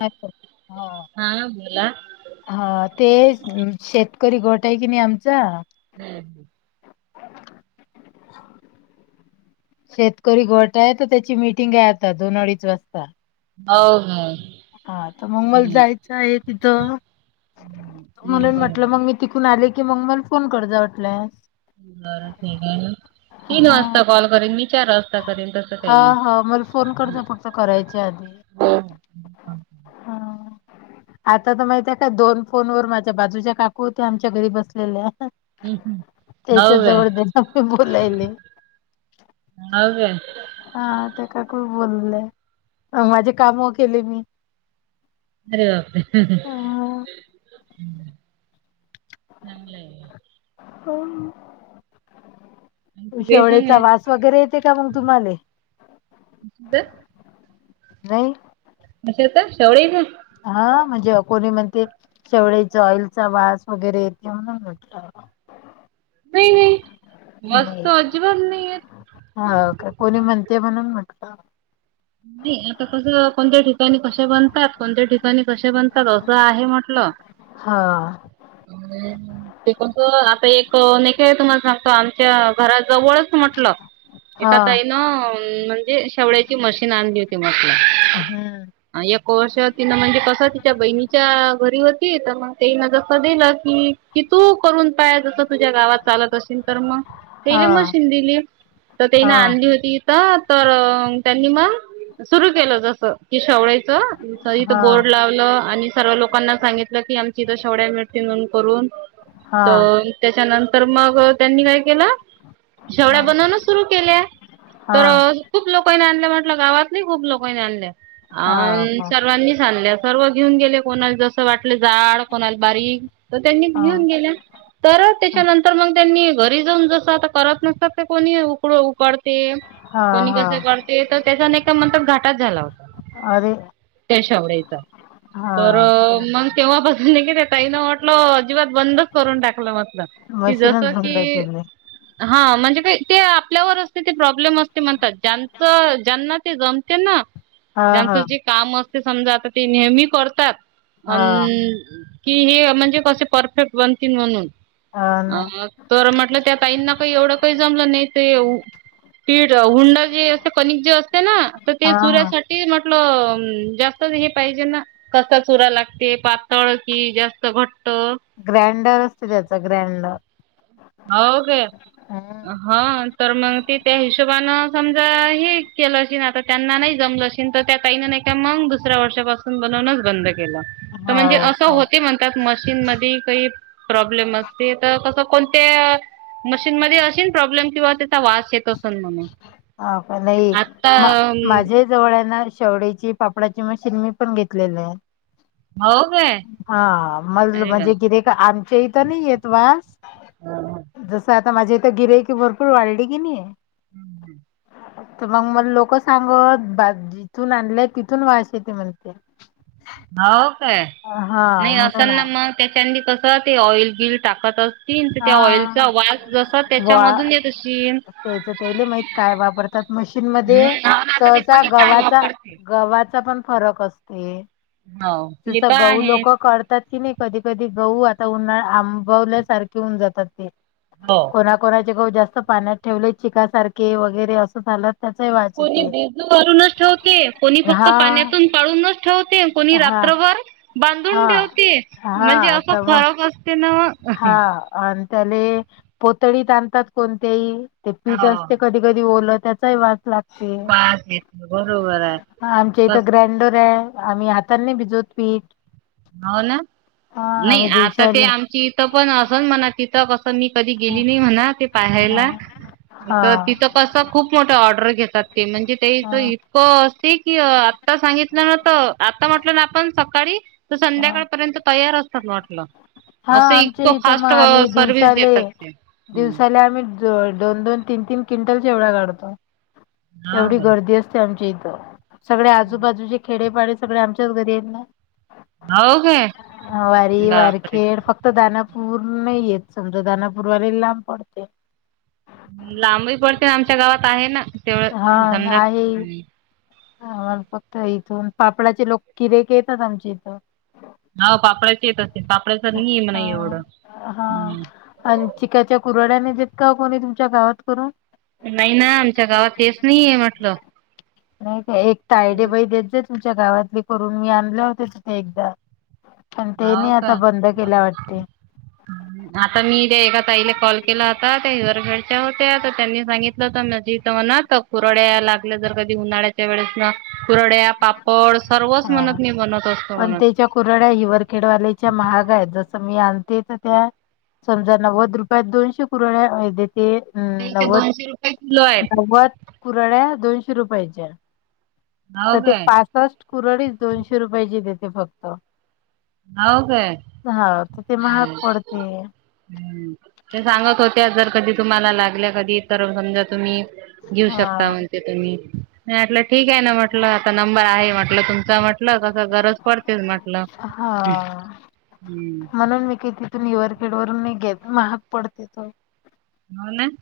अच्छा! हो. हा बोला. हा. ते शेतकरी गट आहे की नाही आमचा- हम्म. हम्म. शेतकरी गट आहे तर त्याची मिटिंग आहे आत्ता दोन अडीच वाजता. हो हो. हा. तर मग मला हम्म जायचं आहे तिथं. नाही म्हणून म्हटलं बरोबर मग मी- तिकून आले की मग मला फोन कर जा वाटल्यास. बर ठीक आहे ना, हा तीन वाजता कॉल करेन मी चार वाजता करेन तसं हा काही नाही हा, मला फोन करत फक्त, करायच्या आधी. हो हा. आता तर माहित आहे काय? दोन फोन वर माझ्या बाजूच्या काकू होत्या, आमच्या घरी बसलेल्या. हम्म हम्म. हो त्याच्या का जवळ दे [unintelligible] मी बोलायले. [unintelligible] [inaudible] हा, ते काकू बोलल्या, माझी काम केली मी. अरे बापरे! हा. [unintelligible] चांगलय. हो. आणखी काही शेवळेचा वास वगैरे येते का मग तुम्हाले? सांगा नाही कशाचं? शेवळेच? हा, म्हणजे कोणी म्हणते शेवळेचा ऑइलचा वास वगैरे, येते म्हणून नाही नाही वास नाही. तर अजिबात नाही येत हो का, कोणी म्हणते म्हणून म्हटलं. नाही, आता कसं, कोणत्या ठिकाणी कशे बनतात, कोणत्या ठिकाणी कसे बनतात, असं आहे म्हटलं. हा. हम् ते आता एक, ने का तुम्हाला सांगतो, आमच्या घरा जवळच म्हटलं हा एखका ताईन, म्हणजे शेवळ्याची मशीन आणली होती. म्हटलं. हम्. एक वर्ष, तिनं म्हणजे कस, तिच्या बहिणीच्या घरी होती, तर मग तेन जसं दिलं की कि तू करून पाया जस तुझ्या गावात चालत असेल तर मग, हा तेले मशीन दिली. तर हा तीने आणली होती, इथं, तर त्यांनी मग सुरु केलं जस की शेवळायच, इथं हा बोर्ड लावलं आणि सर्व लोकांना सांगितलं की, आमची इथ शेवढ्या मिळतील म्हणून करून हा तर त्याच्यानंतर, मग त्यांनी काय केलं हा शेवड्या बनवूनच सुरु केल्या, तर हा खूप लोकांनी आणल्या म्ह आपल्या गावातली खूप लोकांनी आणल्या, हा का सर्वांनीच आणल्या सर्व घेऊन गेले, कोणाला जसं वाटलं जाड, कोणाला बारीक, तर त्यांनी घेऊन हा गेल्या. तर त्याच्यानंतर मग, त्यांनी घरी जाऊन जसं, आता करत नसतात ते कोणी, उकड उकडते हा कोणी कस हा करते तर, त्याच्याने का म्हणतात घाटात झाला होता. अरे त्या शेवड्याचा, तर हा का? केव्हा बसून की, त्या ताई न म्हटलं अजिबात बंदच करून टाकलं म्हटलं. कि, मशीनच जसं बंद की केली हा, म्हणजे काय ते आपल्यावर असते ते, प्रॉब्लेम असते म्हणतात. ज्यांचं ज्यांना ते जमते ना, हा हा ज्यांचं जे काम असत समजा, आता ते नेहमी करतात अन, हा कि हे, म्हणजे कसे परफेक्ट बनतील म्हणून हा ना अ तर म्हटलं, त्या ताईंना काही एवढं काही जमलं नाही, ते ये पीठ, हुंडा जे अस कणिक जे असते ना, तर हा ते हा सर्यासाठी म्हटलं, जास्त हे पाहिजे ना कसा चुरा लागते, पातळ कि, जास्त घट्ट? ग्रँडर असते, त्याचा ग्रँडर. हो का? हम्म हा, तर मग ते त्या हिशोबानें समजा, हे केलं, अशी ना आता त्यांना नाही जमलं तर त्या ताईन एका मंग दुसऱ्या वर्षापासून बनवनच बंद केलं. तर म्हणजे हो असं का होते म्हणतात मशीन मध्ये काही प्रॉब्लेम असते तर तसं कोण ते मशीन मध्ये अशी प्रॉब्लेम किंवा त्याचा वास येतो. [unintelligible] आता जवळना शेवडीची पापडाची मशीन मी पण घेतलेले आहे. हो काय हा म अरे म्हणजे कर का आमच्या इथ नाही येत वास. जसं आता माझ्या इथं गिरायकी भरपूर वाढली की नाही [inaudible] तर मग मला लोक सांगत जिथून आणले तिथून वाश ते म्हणते हो काय हा नाही असल म्हणून ना आ- मग त्याच्या कसं ते ऑइल गिल टाकत अस तन त्या ऑइलचा हा वास जस वा त्याच्यामधून येतशी त्याच तेले माहित काय वापरतात मशीन हो मध्ये ना आता ते सहसा कोणी काय गव्हाचा वापरते गव्हाचा पण फरक असते हो ते जस तर गहू आहे लोक करतात की नाही. कधी कधी गहू आता उन्हाळा आंबवल्यासारखे होऊन जातात ते. हो कोणाकोणाचे गहू जास्त पाण्यात ठेवले चिका सारखे वगैरे असं झालं त्याचाही वास कोणी येते भीजु घालुनच ठेवते कोणी फक्त हा पाण्यातून काढूनच ठेवते. कोणी हा रात्रभर हा बांधून ठेवते म्हणजे हा असं तर मग फरक असते ना हा आणि त्याले पोतळीत आणतात कोणतेही ते पीठ हो असते कधी कधी कधी ओल त्याचाही वाज लागतो वास येते बरोबर आहे हां ते तर कस ग्रँडर आहे आम्ही तनी भिजलो पीठ हो ना हा नाही आम्ही आता ते दिवसाले आमची इथं पण असल म्हणा तिथं मी कधी हा गेली नाही म्हणा ते हा पाहायला तिथं हा कसं खूप मोठ्या ऑर्डर घेतात ते म्हणजे तेच इतकं अस कि आता सांगितलं ना तर आता म्हटलं ना आपण सकाळी तर हा संध्याकाळपर्यंत तयार असतात ना म्हटलं. हा असं आमच्या इतकं इथं मग फास्ट आम्ही सर्विस दिवसाले देतात ते. हो दिवसाले आम्ही दोन दोन तीन तीन क्विंटल चिवडा काढतो एवढी काय गर्दी असते. आमचे इथं सगळ्या आजूबाजूचे खेडेपाडे सगळे आमच्याच घरी येईल ना. होऊ काय ह वारी बापरे. वारखेड फक्त दानापूर नाही येत समजा दानापूरवाले लांब पडते. लांबही पडते आमच्या गावात आहे ना तेवढं समजा. ह मला फक्त इथून पापडाचे लोक किरक येतात आमच्या इथं. हो पापड्याची येत असते पापड्याच नाही म्हणा एवढं. हा हा आणि चिकाच्या कुरड्याने देत का कोणी तुमच्या गावात करून. नाही ना आमच्या गावात तेच नाहीये म्हटलं. नाही काय एक तायडे बाई देत जा तुमच्या गावातली करून मी आणले होते तिथे एकदा. पण तेनी आता बंद केल्या वाटते. हम्म आता मी त्या एका ताईला कॉल केला होता त्या हिर फेडच्या होत्याता त्यांनी सांगितलं होत मी इथं [unintelligible] कुरडया लागल्या जर कधी उन्हाळ्या त्या वेळेस ना कुरड्या पापड सर्वच म्हणत मी बनत असतो म्हणत. च्या कुरड्या हि ववरखेडवालेच्या महाग आहेत जसं मी आणते तर त्या. समजा नव्वद रुपयात दोनशे कुरडया अ देते अं, नाही ते दोनशे रुपये किलो आहेत. कुराड्या दोनशे रुपयाच्या. तर हो ते काय पासष्ट कुरडीस दोनशे रुपयाची देते फक्त हो काय हा ते महाग पडते. ते सांगत होत्या जर कधी तुम्हाला लागल्या कधी तर समजा तुम्ही घेऊ शकता हा म्हणते तुम्हीटलं ठीक आहेना म्हट म्हटलं आता नंबर आहे म्हटलं तुमचा म्हटलं कस गरज पडते म्हटलं. हा हम्म. म्हणून मी किती निवरखेड वरून नाही घेत महाग पडते थोडे होना [unintelligible]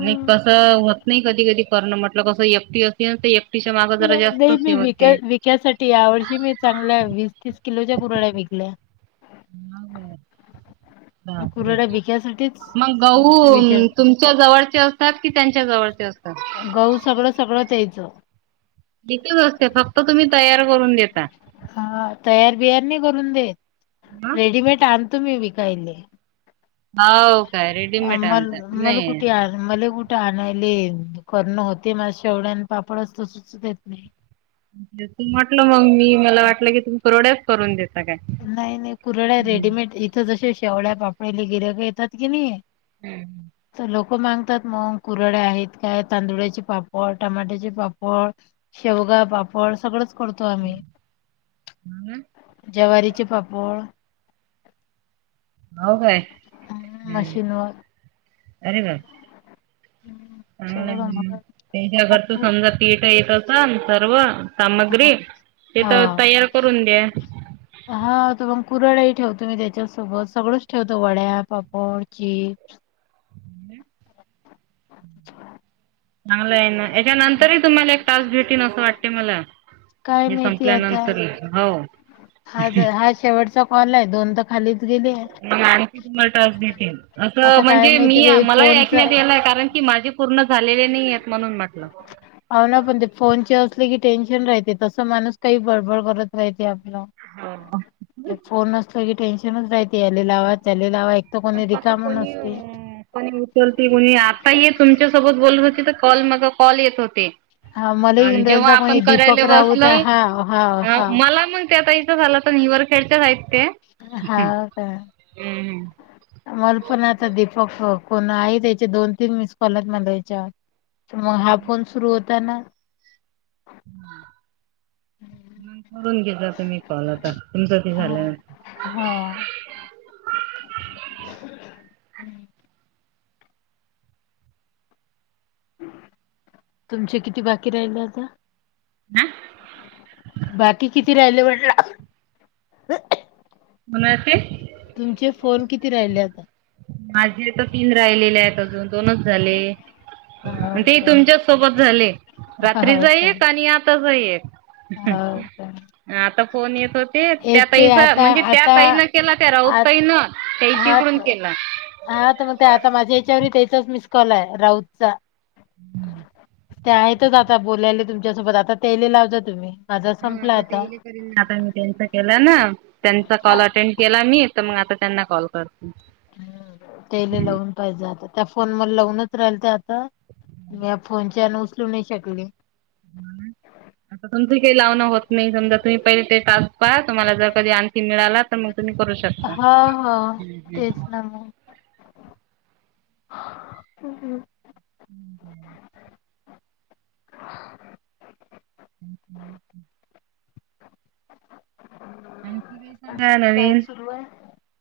नाही कसं होत नाही कधी, कधी करणं म्हटलं कस एकटी असतील तर एक तिच्या मागं जरा जास्तच हे होते. त्यासाठी यावर्षी मी चांगल्या वीस, तीस किलोच्या कुरड्या विकल्या. हाव काय बापरे कुरड्या विक्यासाठीच मग गहू श- विचार तुम तुमच्या जवळचे असतात कि त्यांच्या जवळचे असता? गहू सगळ, सगळ त्यायच. दिथेच असते फक्त तुम्ही तयार करून देता. हा तयार, बियार नाही करून देत रेडीमेड आणतो मी विकायले. हाव काय रेडीमेट मल आणता नाही. कुठे आण मला कुठे आणायले करणं होते मझ शेवढ्याने पापडच त सुच देत नाही. ज म्हटलं मग मी मला वाटलं की तुम्ही कुरड्याच करून देत नाही, नाही कुरड्या रेडीमेड इथं जसे शेवळ्या पापडले गिराइक येतात की नाही. हम्म. तर लोक मागतात मग कुरड्या आहेत काय, तांदुळाचे पापड, टमाट्याचे पापड शेवगा पापड सगळंच करतो आम्ही. हम्म. जवारीचे पापड हाव काय हम्म. मशीनवर अरे बापरे चांगल आहेना मग. त्यांच्या घर त समजा तिथ येत असन सर्व? हा सामग्री ते तर हा तयार करून द्या. हा त मग कुरड्या ही ठेवतो मी त्याच्यासोबत सगळंच ठेवतो वड्या, पापड, चीज अच्छा [inaudible] चांगलं आहे ना याच्यानंतरही तुम्हाला एक टास्क भेटिन असं वाटते मला. काय हे माहिती आता संपल्यानंतरही हो हा शेवटचा कॉल दोन तर खालीच गेले आहे. म आणखी तुम्हाला टास्क देतीले असं आता काय म्हणजे माहिती मी बाई मला फोनच ऐकण्यात यायला आहे कारण की माझे पूर्ण झालेले नाही आहेत म्हणून म्हटलं. अ ना पण ते फोनचे असले की टेन्शन राहते तस माणूस काही बडबड करत आपला फोन असतो की टेन्शनच राहते आलेलावा त्यालेलावा तर पण कोणी कसं रिकाम कोणी नसते. उचलते कोणी आता ये तुमच्यासोबत बोलत होते तर कॉल मगा कॉल येत होते. हा मला आणि येऊन जेव्हा राहिलता कोणी आपण करायला दीपक बसल राऊचा हा हा हा मला मग त्या ताई झालं तर न निरवर खेडच्या हांव कायं हम्मं हम्मं मला पणं आंता दीपक कोणं आहेत यांच्या दोन तीनं मिस कॉलांत मलां यांच्यावर तरं मंग हां फोन सुरूं होतां नां करूंन घेतता तुम्हीं कॉल आंता तुमचं तं झालंय नां हां तुमचे किती बाकी राहिलं आंता हा बाकी किती राहिले म्हंटला कोणांचे तुमचे कॉल किती राहिले आंता माझे तरं तीनं राहिलेले आहेतं अजूंन दोनचं झाले हाव ते काय तुमच्यां सोबतंच झाले हाव रात्रीचा काय एक आणि आंता च्यां एक हाव काय आंता फोन येतो ते त्यां एक ते ताईचं आता म्हणजे त्यां आता ताईन केलां त्यां राऊत ताईनं त्याच्या हां इकडून केला. हां तरं मंग ते आंता माझ्यां यांच्यावर त्यांचाच मिस कॉल आहे राऊतचां हम्मं त्यां आहेतचं आंता बोलायले तुमच्यांसोबत आंता त्यांनले लावजां आंता तुम्हीं हां आंता ते इले करीन आंता मी त्यांचा केलां नां त्यांचा कॉल अटेंड केलां मी तरं मंग आंता त्यांना कॉल करते हं त्यांले लावूंन पाहिजे आंता त्यां फोन मले लावूंनच राहिल त्यां मी यां फोनच्यांन उचलूं नाहीं शकली आंता तुमची कांहीं लावणं होतं नाहीं समजा तुम्हीं पहिले ते टांस लाऊन पहां तुम्हांला जरं कधीं आणखी मिळालां तरं मंग तुम्हीं करूं शकतां हा हम्मं हम्मं हम् हम् [unintelligible] ह [unintelligible] काय अजूंन कायं नवीन सुरूं आहेतं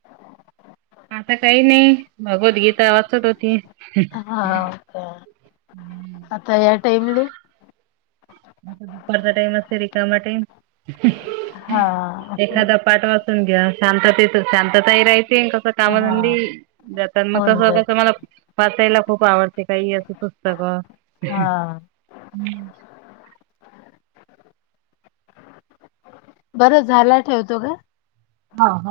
आंता कांहीं नाहीं भगवद्गीता वांचत होती अं आंता यां टाईमले दुपारच्या टाईम असे रिकाम्या टाईम हा एखाद्या पांठ वाचते तूम्ही घ्यां शांत शांतता ही राहायते कसं कामधंदी हा जातं मंग होऊन तसं जाईल कसं मंला वाचांयला खूंप आवडते कांहीं येतं नसतां बां हा बरं झांला ठेवतो गं हांव हांव